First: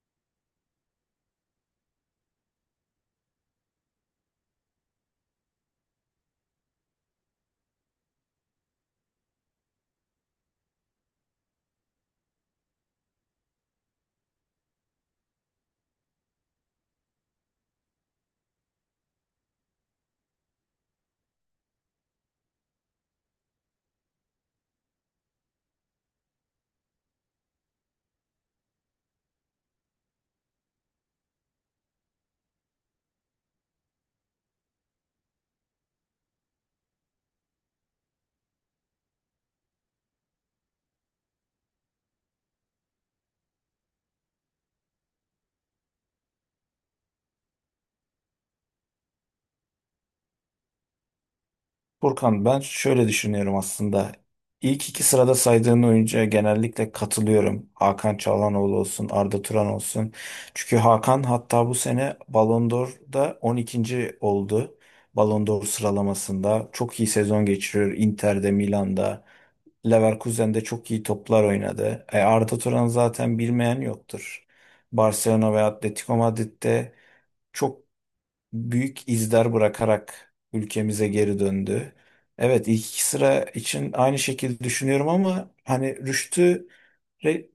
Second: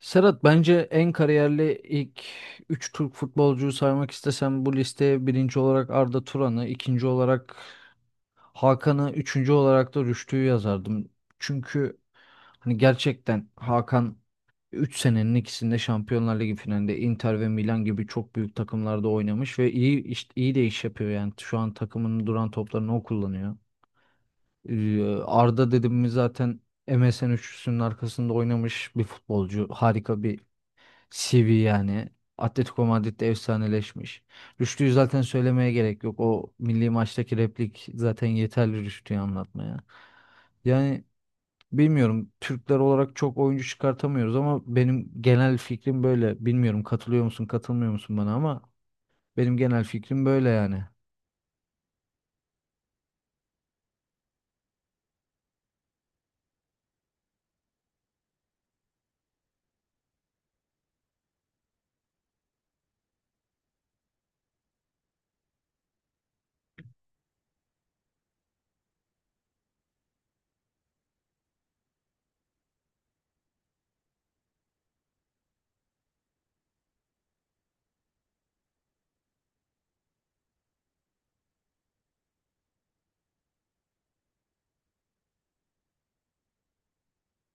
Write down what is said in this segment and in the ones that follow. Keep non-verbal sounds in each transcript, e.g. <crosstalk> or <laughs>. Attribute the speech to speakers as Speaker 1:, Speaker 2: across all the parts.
Speaker 1: Serhat bence en kariyerli ilk 3 Türk futbolcuyu saymak istesem bu listeye birinci olarak Arda Turan'ı, ikinci olarak Hakan'ı, üçüncü olarak da Rüştü'yü yazardım. Çünkü hani gerçekten Hakan 3 senenin ikisinde Şampiyonlar Ligi finalinde Inter ve Milan gibi çok büyük takımlarda oynamış ve iyi de iş yapıyor yani. Şu an takımının duran toplarını o kullanıyor. Arda dedim mi zaten MSN üçlüsünün arkasında oynamış bir futbolcu. Harika bir CV yani. Atletico Madrid'de efsaneleşmiş. Rüştü'yü zaten söylemeye gerek yok. O milli maçtaki replik zaten yeterli Rüştü'yü anlatmaya. Yani bilmiyorum Türkler olarak çok oyuncu çıkartamıyoruz ama benim genel fikrim böyle. Bilmiyorum katılıyor musun katılmıyor musun bana ama benim genel fikrim böyle yani.
Speaker 2: Furkan ben şöyle düşünüyorum aslında. İlk iki sırada saydığın oyuncuya genellikle katılıyorum. Hakan Çalhanoğlu olsun, Arda Turan olsun. Çünkü Hakan hatta bu sene Ballon d'Or'da 12. oldu. Ballon d'Or sıralamasında çok iyi sezon geçiriyor. Inter'de, Milan'da, Leverkusen'de çok iyi toplar oynadı. E, Arda Turan zaten bilmeyen yoktur. Barcelona ve Atletico Madrid'de çok büyük izler bırakarak ülkemize geri döndü. Evet, ilk iki sıra için aynı şekilde düşünüyorum ama hani Re-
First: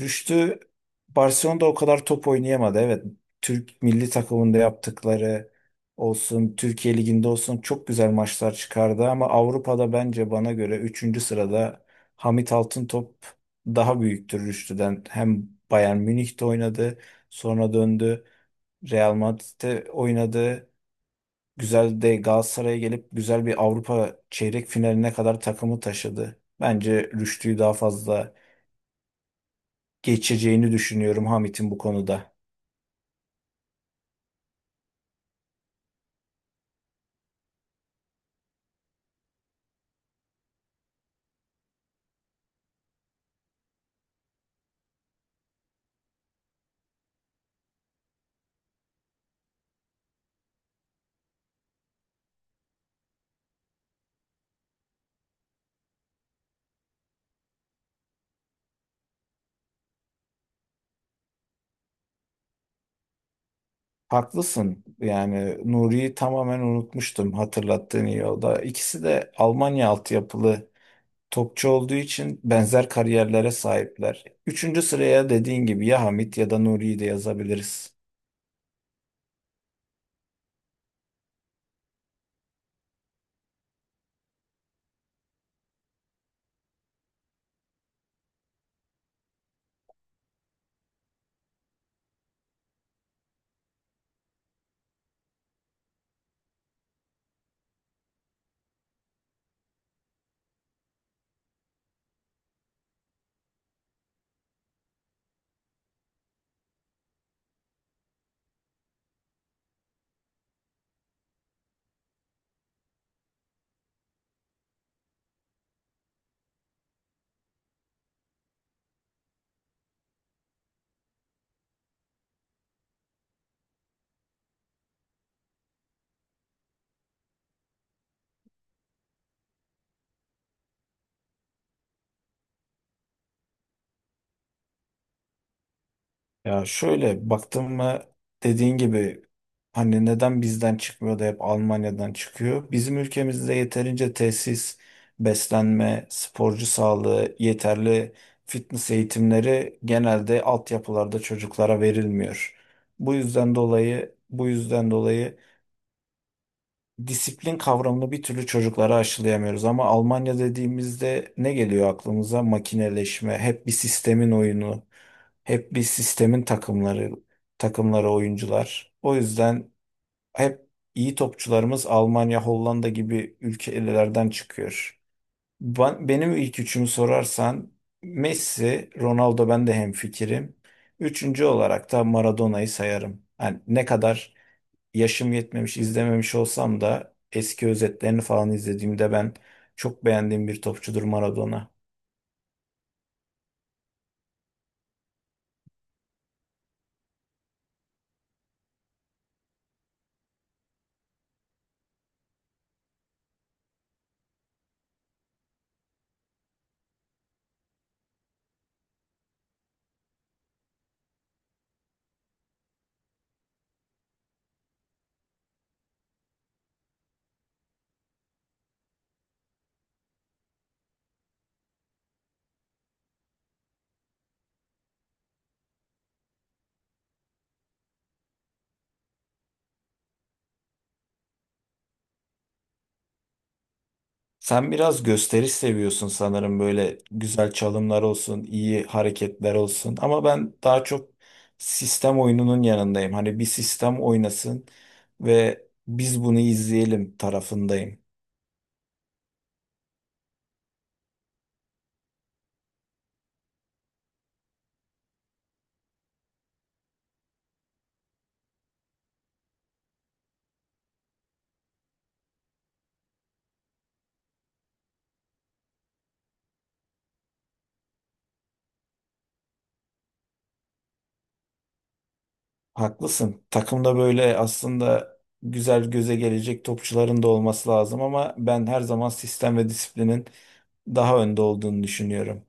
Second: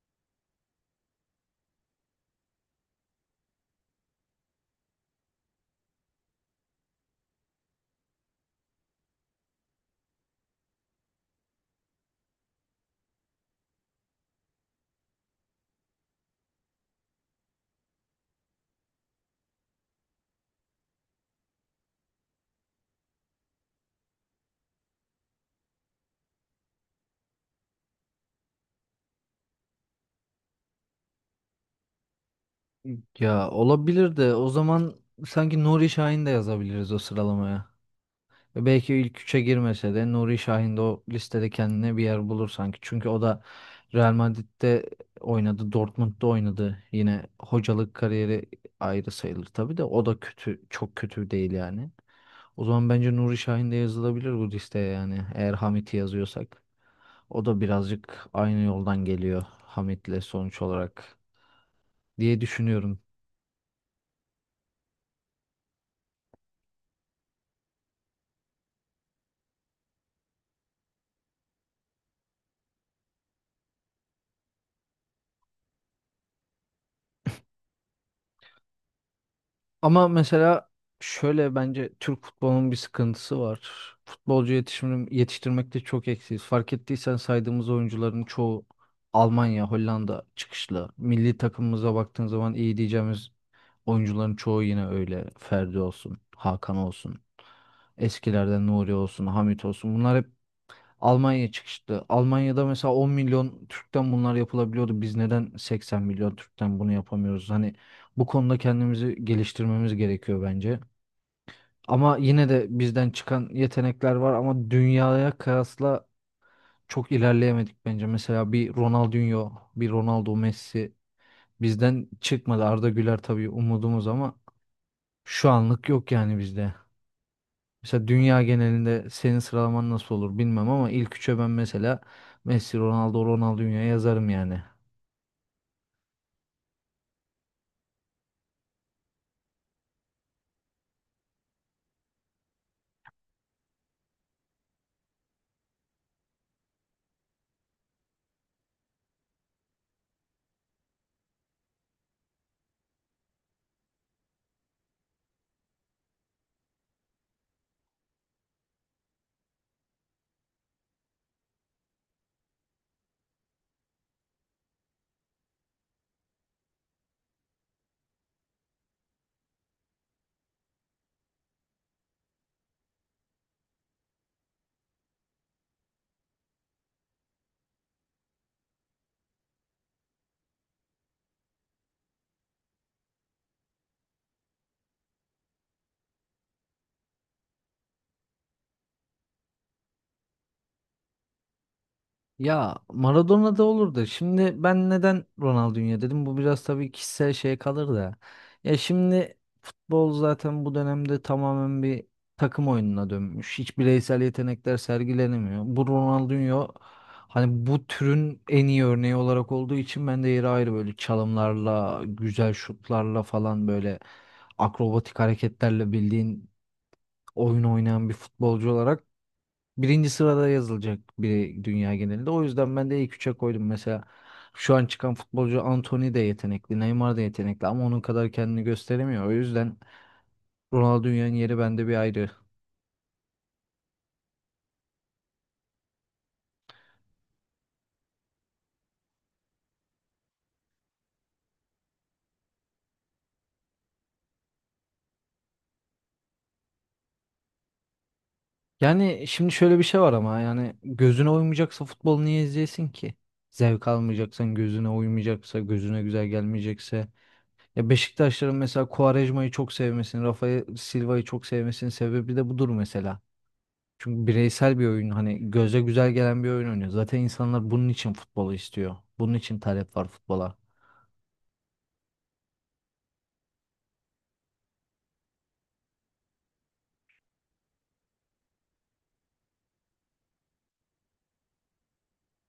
Speaker 2: Rüştü Barcelona'da o kadar top oynayamadı. Evet, Türk milli takımında yaptıkları olsun, Türkiye Ligi'nde olsun çok güzel maçlar çıkardı ama Avrupa'da bence bana göre üçüncü sırada Hamit Altıntop daha büyüktür Rüştü'den. Hem Bayern Münih'te oynadı, sonra döndü, Real Madrid'de oynadı. Güzel de Galatasaray'a gelip güzel bir Avrupa çeyrek finaline kadar takımı taşıdı. Bence Rüştü'yü daha fazla geçeceğini düşünüyorum Hamit'in bu konuda.
Speaker 1: Ya olabilir de o zaman sanki Nuri Şahin de yazabiliriz o sıralamaya. Ve belki ilk üçe girmese de Nuri Şahin de o listede kendine bir yer bulur sanki. Çünkü o da Real Madrid'de oynadı, Dortmund'da oynadı. Yine hocalık kariyeri ayrı sayılır tabii de o da kötü, çok kötü değil yani. O zaman bence Nuri Şahin de yazılabilir bu listeye yani eğer Hamit'i yazıyorsak. O da birazcık aynı yoldan geliyor Hamit'le sonuç olarak diye düşünüyorum.
Speaker 2: Haklısın. Yani Nuri'yi tamamen unutmuştum, hatırlattığın iyi oldu. İkisi de Almanya altyapılı topçu olduğu için benzer kariyerlere sahipler. Üçüncü sıraya dediğin gibi ya Hamit ya da Nuri'yi de yazabiliriz.
Speaker 1: Ama mesela şöyle bence Türk futbolunun bir sıkıntısı var. Futbolcu yetişim, yetiştirmekte çok eksiyiz. Fark ettiysen saydığımız oyuncuların çoğu Almanya, Hollanda çıkışlı. Milli takımımıza baktığın zaman iyi diyeceğimiz oyuncuların çoğu yine öyle. Ferdi olsun, Hakan olsun, eskilerden Nuri olsun, Hamit olsun. Bunlar hep Almanya çıkışlı. Almanya'da mesela 10 milyon Türk'ten bunlar yapılabiliyordu. Biz neden 80 milyon Türk'ten bunu yapamıyoruz? Hani bu konuda kendimizi geliştirmemiz gerekiyor bence. Ama yine de bizden çıkan yetenekler var ama dünyaya kıyasla çok ilerleyemedik bence. Mesela bir Ronaldinho, bir Ronaldo Messi bizden çıkmadı. Arda Güler tabii umudumuz ama şu anlık yok yani bizde. Mesela dünya genelinde senin sıralaman nasıl olur bilmem ama ilk üçe ben mesela Messi, Ronaldo, Ronaldinho yazarım yani.
Speaker 2: Ya şöyle baktım mı, dediğin gibi hani neden bizden çıkmıyor da hep Almanya'dan çıkıyor? Bizim ülkemizde yeterince tesis, beslenme, sporcu sağlığı, yeterli fitness eğitimleri genelde altyapılarda çocuklara verilmiyor. Bu yüzden dolayı disiplin kavramını bir türlü çocuklara aşılayamıyoruz. Ama Almanya dediğimizde ne geliyor aklımıza? Makineleşme, hep bir sistemin oyunu, hep bir sistemin takımları oyuncular. O yüzden hep iyi topçularımız Almanya, Hollanda gibi ülkelerden çıkıyor. Benim ilk üçümü sorarsan Messi, Ronaldo, ben de hemfikirim. Üçüncü olarak da Maradona'yı sayarım. Yani ne kadar yaşım yetmemiş, izlememiş olsam da eski özetlerini falan izlediğimde ben çok beğendiğim bir topçudur Maradona.
Speaker 1: Ya Maradona da olurdu. Şimdi ben neden Ronaldinho dedim? Bu biraz tabii kişisel şeye kalır da. Ya şimdi futbol zaten bu dönemde tamamen bir takım oyununa dönmüş. Hiç bireysel yetenekler sergilenemiyor. Bu Ronaldinho hani bu türün en iyi örneği olarak olduğu için ben de yeri ayrı böyle çalımlarla, güzel şutlarla falan böyle akrobatik hareketlerle bildiğin oyun oynayan bir futbolcu olarak birinci sırada yazılacak biri dünya genelinde. O yüzden ben de ilk üçe koydum. Mesela şu an çıkan futbolcu Antony de yetenekli, Neymar da yetenekli ama onun kadar kendini gösteremiyor. O yüzden Ronaldinho'nun yeri bende bir ayrı.
Speaker 2: Sen biraz gösteriş seviyorsun sanırım, böyle güzel çalımlar olsun, iyi hareketler olsun. Ama ben daha çok sistem oyununun yanındayım. Hani bir sistem oynasın ve biz bunu izleyelim tarafındayım.
Speaker 1: Yani şimdi şöyle bir şey var ama yani gözüne uymayacaksa futbol niye izleyesin ki? Zevk almayacaksan, gözüne uymayacaksa, gözüne güzel gelmeyecekse. Ya Beşiktaşların mesela Quaresma'yı çok sevmesinin, Rafael Silva'yı çok sevmesinin sebebi de budur mesela. Çünkü bireysel bir oyun hani göze güzel gelen bir oyun oynuyor. Zaten insanlar bunun için futbolu istiyor. Bunun için talep var futbola.
Speaker 2: Haklısın. Takımda böyle aslında güzel göze gelecek topçuların da olması lazım ama ben her zaman sistem ve disiplinin daha önde olduğunu düşünüyorum.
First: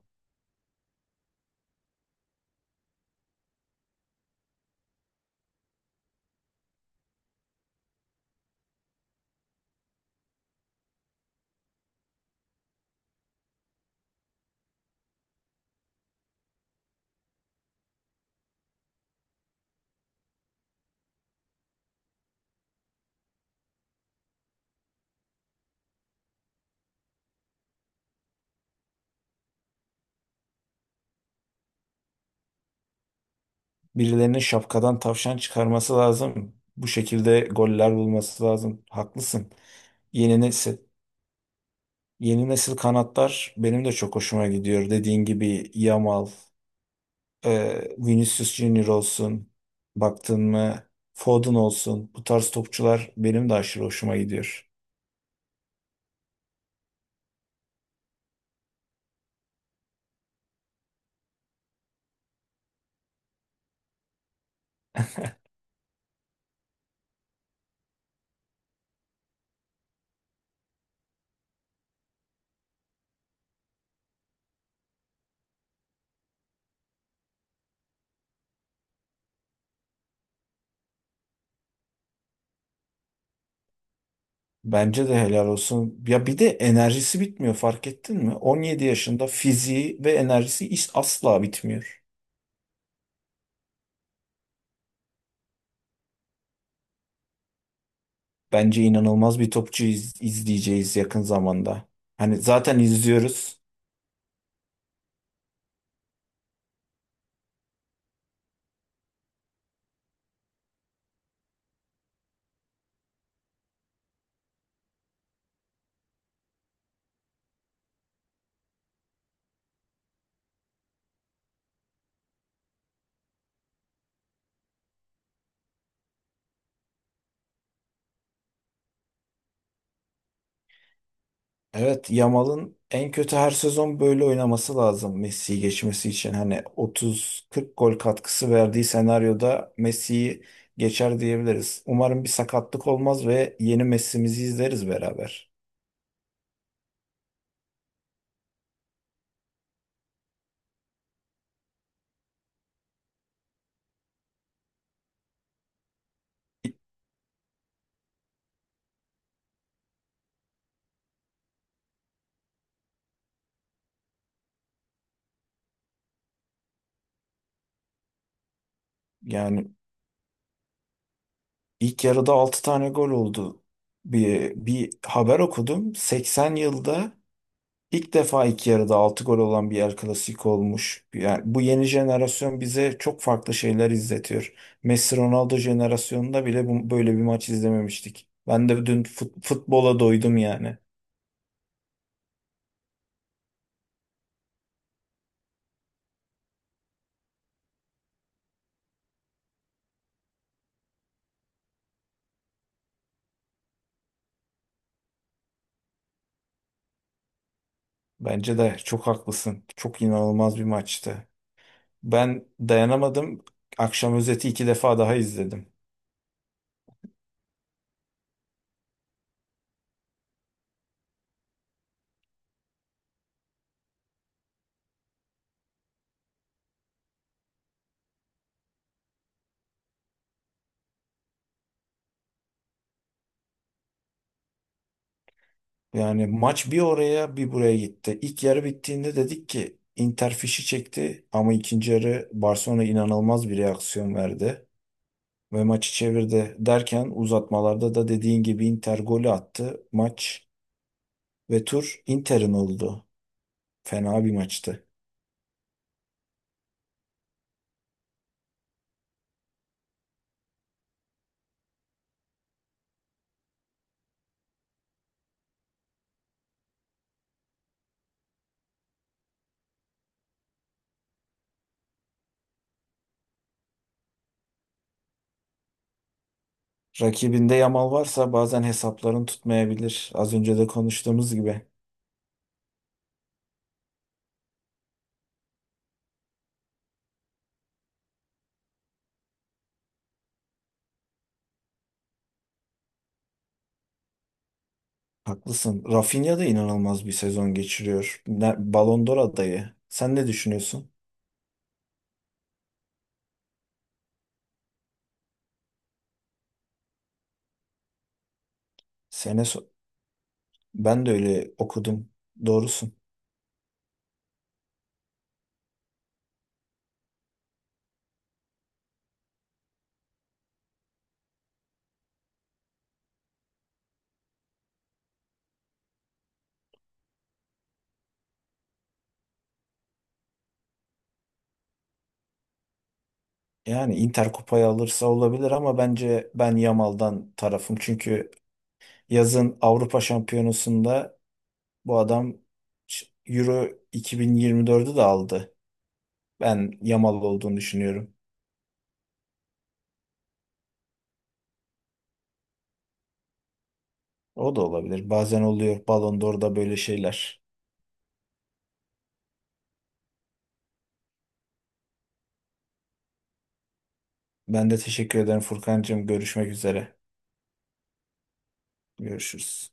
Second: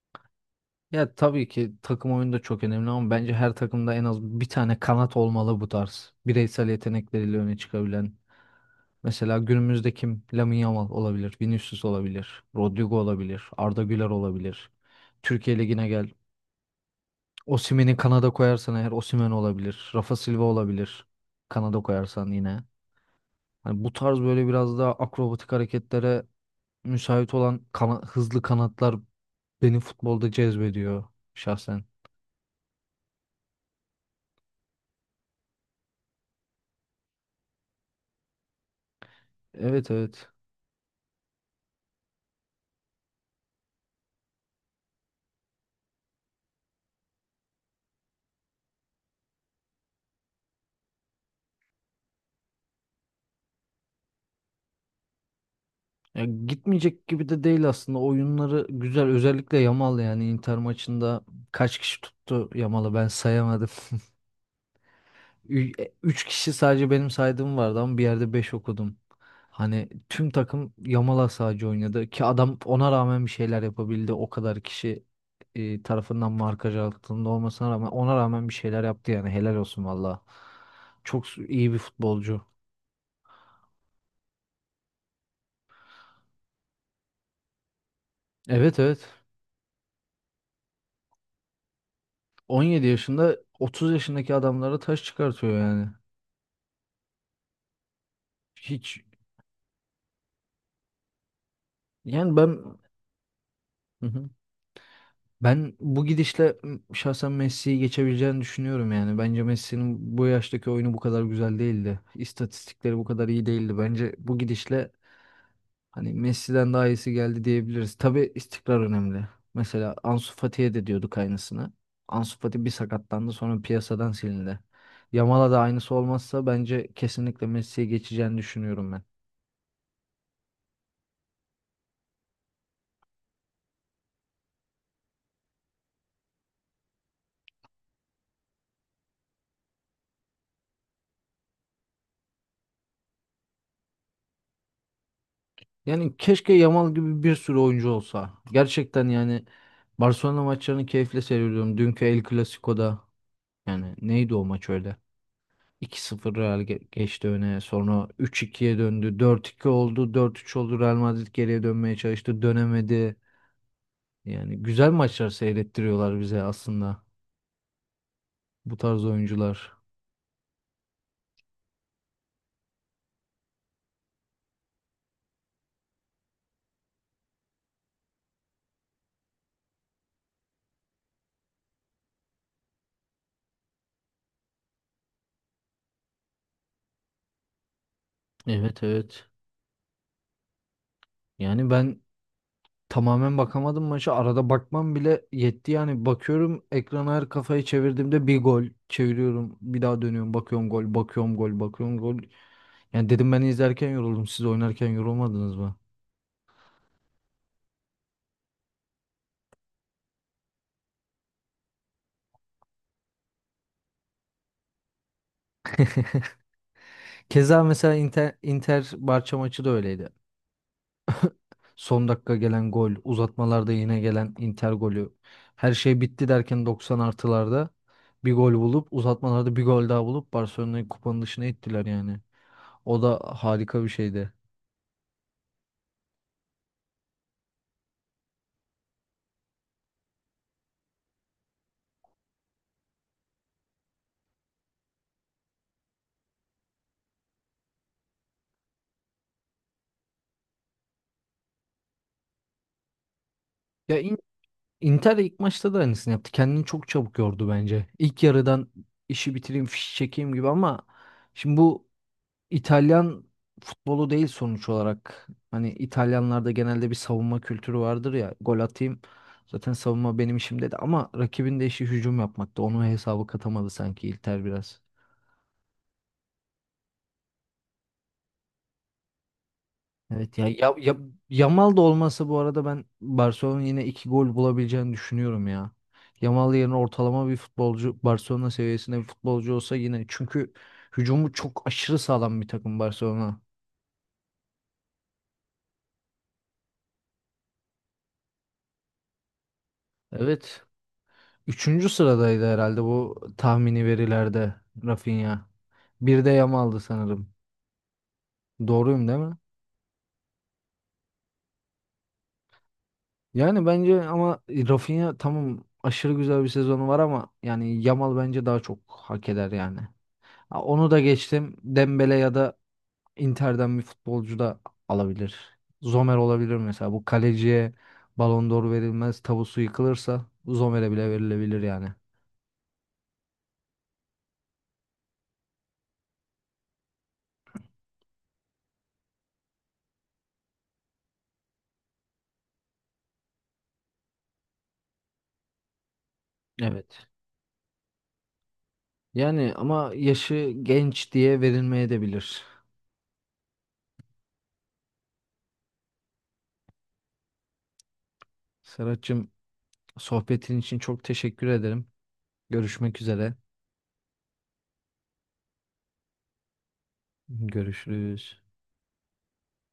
Speaker 1: Ya tabii ki takım oyunu da çok önemli ama bence her takımda en az bir tane kanat olmalı bu tarz. Bireysel yetenekleriyle öne çıkabilen. Mesela günümüzde kim? Lamine Yamal olabilir, Vinicius olabilir, Rodrigo olabilir, Arda Güler olabilir. Türkiye Ligi'ne gel. Osimhen'i Kanada koyarsan eğer Osimhen olabilir, Rafa Silva olabilir. Kanada koyarsan yine. Hani bu tarz böyle biraz daha akrobatik hareketlere müsait olan hızlı kanatlar beni futbolda cezbediyor şahsen.
Speaker 2: Birilerinin şapkadan tavşan çıkarması lazım. Bu şekilde goller bulması lazım. Haklısın.
Speaker 1: Evet, evet.
Speaker 2: Yeni nesil, yeni nesil kanatlar benim de çok hoşuma gidiyor. Dediğin gibi Yamal, Vinicius Junior olsun, baktın mı Foden olsun. Bu tarz topçular benim de aşırı hoşuma gidiyor.
Speaker 1: Ya gitmeyecek gibi de değil aslında. Oyunları güzel. Özellikle Yamal yani Inter maçında kaç kişi tuttu Yamal'ı ben sayamadım. Üç kişi sadece benim saydığım vardı ama bir yerde beş okudum. Hani tüm takım Yamal sadece oynadı ki adam ona rağmen bir şeyler yapabildi. O kadar kişi tarafından markaj altında olmasına rağmen ona rağmen bir şeyler yaptı yani helal olsun valla. İyi bir futbolcu.
Speaker 2: Bence de helal olsun. Ya bir de enerjisi bitmiyor, fark ettin mi?
Speaker 1: Evet,
Speaker 2: 17
Speaker 1: evet.
Speaker 2: yaşında fiziği ve enerjisi asla bitmiyor.
Speaker 1: 17 yaşında 30 yaşındaki adamlara taş çıkartıyor yani.
Speaker 2: Bence
Speaker 1: Hiç
Speaker 2: inanılmaz bir topçu izleyeceğiz yakın zamanda.
Speaker 1: yani
Speaker 2: Hani
Speaker 1: ben.
Speaker 2: zaten izliyoruz.
Speaker 1: Hı hı. Ben bu gidişle şahsen Messi'yi geçebileceğini düşünüyorum yani. Bence Messi'nin bu yaştaki oyunu bu kadar güzel değildi. İstatistikleri bu kadar iyi değildi. Bence bu gidişle hani Messi'den daha iyisi geldi diyebiliriz. Tabii istikrar önemli. Mesela Ansu Fati'ye de diyorduk aynısını. Ansu Fati bir sakatlandı sonra piyasadan silindi. Yamal'a da aynısı olmazsa bence kesinlikle Messi'ye geçeceğini düşünüyorum ben.
Speaker 2: Evet, Yamal'ın en kötü her sezon böyle oynaması lazım Messi'yi geçmesi için. Hani 30-40 gol katkısı verdiği senaryoda Messi'yi geçer diyebiliriz. Umarım bir sakatlık olmaz ve yeni Messi'mizi izleriz beraber.
Speaker 1: Yani keşke Yamal gibi bir sürü oyuncu olsa. Gerçekten yani Barcelona maçlarını keyifle seyrediyorum. Dünkü El Clasico'da yani neydi o maç öyle? 2 sıfır Real geçti öne. Sonra üç ikiye döndü. 4-2 oldu. 4-3 oldu. Real Madrid geriye dönmeye çalıştı. Dönemedi. Yani güzel maçlar seyrettiriyorlar bize aslında bu tarz
Speaker 2: Yani
Speaker 1: oyuncular.
Speaker 2: İlk yarıda 6 tane gol oldu. Bir haber okudum. 80 yılda ilk defa ilk yarıda 6 gol olan bir El Clasico olmuş. Yani bu yeni jenerasyon bize çok farklı şeyler izletiyor. Messi Ronaldo jenerasyonunda bile böyle bir maç izlememiştik. Ben
Speaker 1: Evet,
Speaker 2: de dün
Speaker 1: evet.
Speaker 2: futbola doydum yani.
Speaker 1: Yani ben tamamen bakamadım maça. Arada bakmam bile yetti yani. Bakıyorum ekrana her kafayı çevirdiğimde bir gol çeviriyorum. Bir daha dönüyorum. Bakıyorum gol, bakıyorum gol, bakıyorum gol. Yani dedim ben izlerken yoruldum. Siz oynarken yorulmadınız mı?
Speaker 2: Bence de çok haklısın. Çok inanılmaz bir maçtı. Ben dayanamadım. Akşam özeti iki defa daha izledim.
Speaker 1: <laughs> Keza mesela Inter, Inter Barça maçı da öyleydi. Son dakika gelen gol, uzatmalarda yine gelen Inter golü. Her şey bitti derken 90 artılarda bir gol bulup uzatmalarda bir gol daha bulup Barcelona'yı kupanın dışına ittiler yani. O da harika bir şeydi.
Speaker 2: Yani maç bir oraya bir buraya gitti. İlk yarı bittiğinde dedik ki Inter fişi çekti ama ikinci yarı Barcelona inanılmaz bir reaksiyon verdi ve maçı çevirdi. Derken uzatmalarda da dediğin gibi Inter golü attı. Maç ve tur Inter'in oldu.
Speaker 1: Ya
Speaker 2: Fena bir maçtı.
Speaker 1: Inter ilk maçta da aynısını yaptı. Kendini çok çabuk yordu bence. İlk yarıdan işi bitireyim, fişi çekeyim gibi ama şimdi bu İtalyan futbolu değil sonuç olarak. Hani İtalyanlarda genelde bir savunma kültürü vardır ya. Gol atayım. Zaten savunma benim işim dedi ama rakibin de işi hücum yapmakta. Onu hesabı katamadı sanki Inter biraz.
Speaker 2: Rakibinde Yamal varsa bazen hesapların tutmayabilir. Az
Speaker 1: Evet ya,
Speaker 2: önce de
Speaker 1: ya, ya,
Speaker 2: konuştuğumuz gibi.
Speaker 1: Yamal da olmasa bu arada ben Barcelona'nın yine iki gol bulabileceğini düşünüyorum ya. Yamal yerine ortalama bir futbolcu Barcelona seviyesinde bir futbolcu olsa yine çünkü hücumu çok aşırı sağlam bir takım Barcelona.
Speaker 2: Haklısın. Rafinha da inanılmaz bir sezon geçiriyor. Ballon d'Or adayı. Sen ne
Speaker 1: Evet.
Speaker 2: düşünüyorsun?
Speaker 1: Üçüncü sıradaydı herhalde bu tahmini verilerde Rafinha. Bir de Yamal'dı sanırım. Doğruyum değil mi?
Speaker 2: Sene so- Ben de öyle okudum. Doğrusun.
Speaker 1: Yani bence ama Rafinha tamam aşırı güzel bir sezonu var ama yani Yamal bence daha çok hak eder yani. Ha, onu da geçtim. Dembele ya da Inter'den bir futbolcu da alabilir. Zomer olabilir mesela. Bu kaleciye Ballon d'Or verilmez. Tabusu yıkılırsa Zomer'e bile verilebilir yani.
Speaker 2: Yani Inter kupayı alırsa olabilir ama bence ben Yamal'dan tarafım. Çünkü yazın Avrupa Şampiyonası'nda bu adam Euro 2024'ü de aldı. Ben
Speaker 1: Evet.
Speaker 2: Yamal olduğunu düşünüyorum.
Speaker 1: Yani ama yaşı genç diye verilmeye de bilir.
Speaker 2: O da olabilir. Bazen oluyor Ballon d'Or'da böyle şeyler.
Speaker 1: Serhat'cığım sohbetin için çok teşekkür ederim. Görüşmek üzere.
Speaker 2: Ben de teşekkür ederim Furkancığım. Görüşmek üzere.
Speaker 1: Görüşürüz.
Speaker 2: Görüşürüz.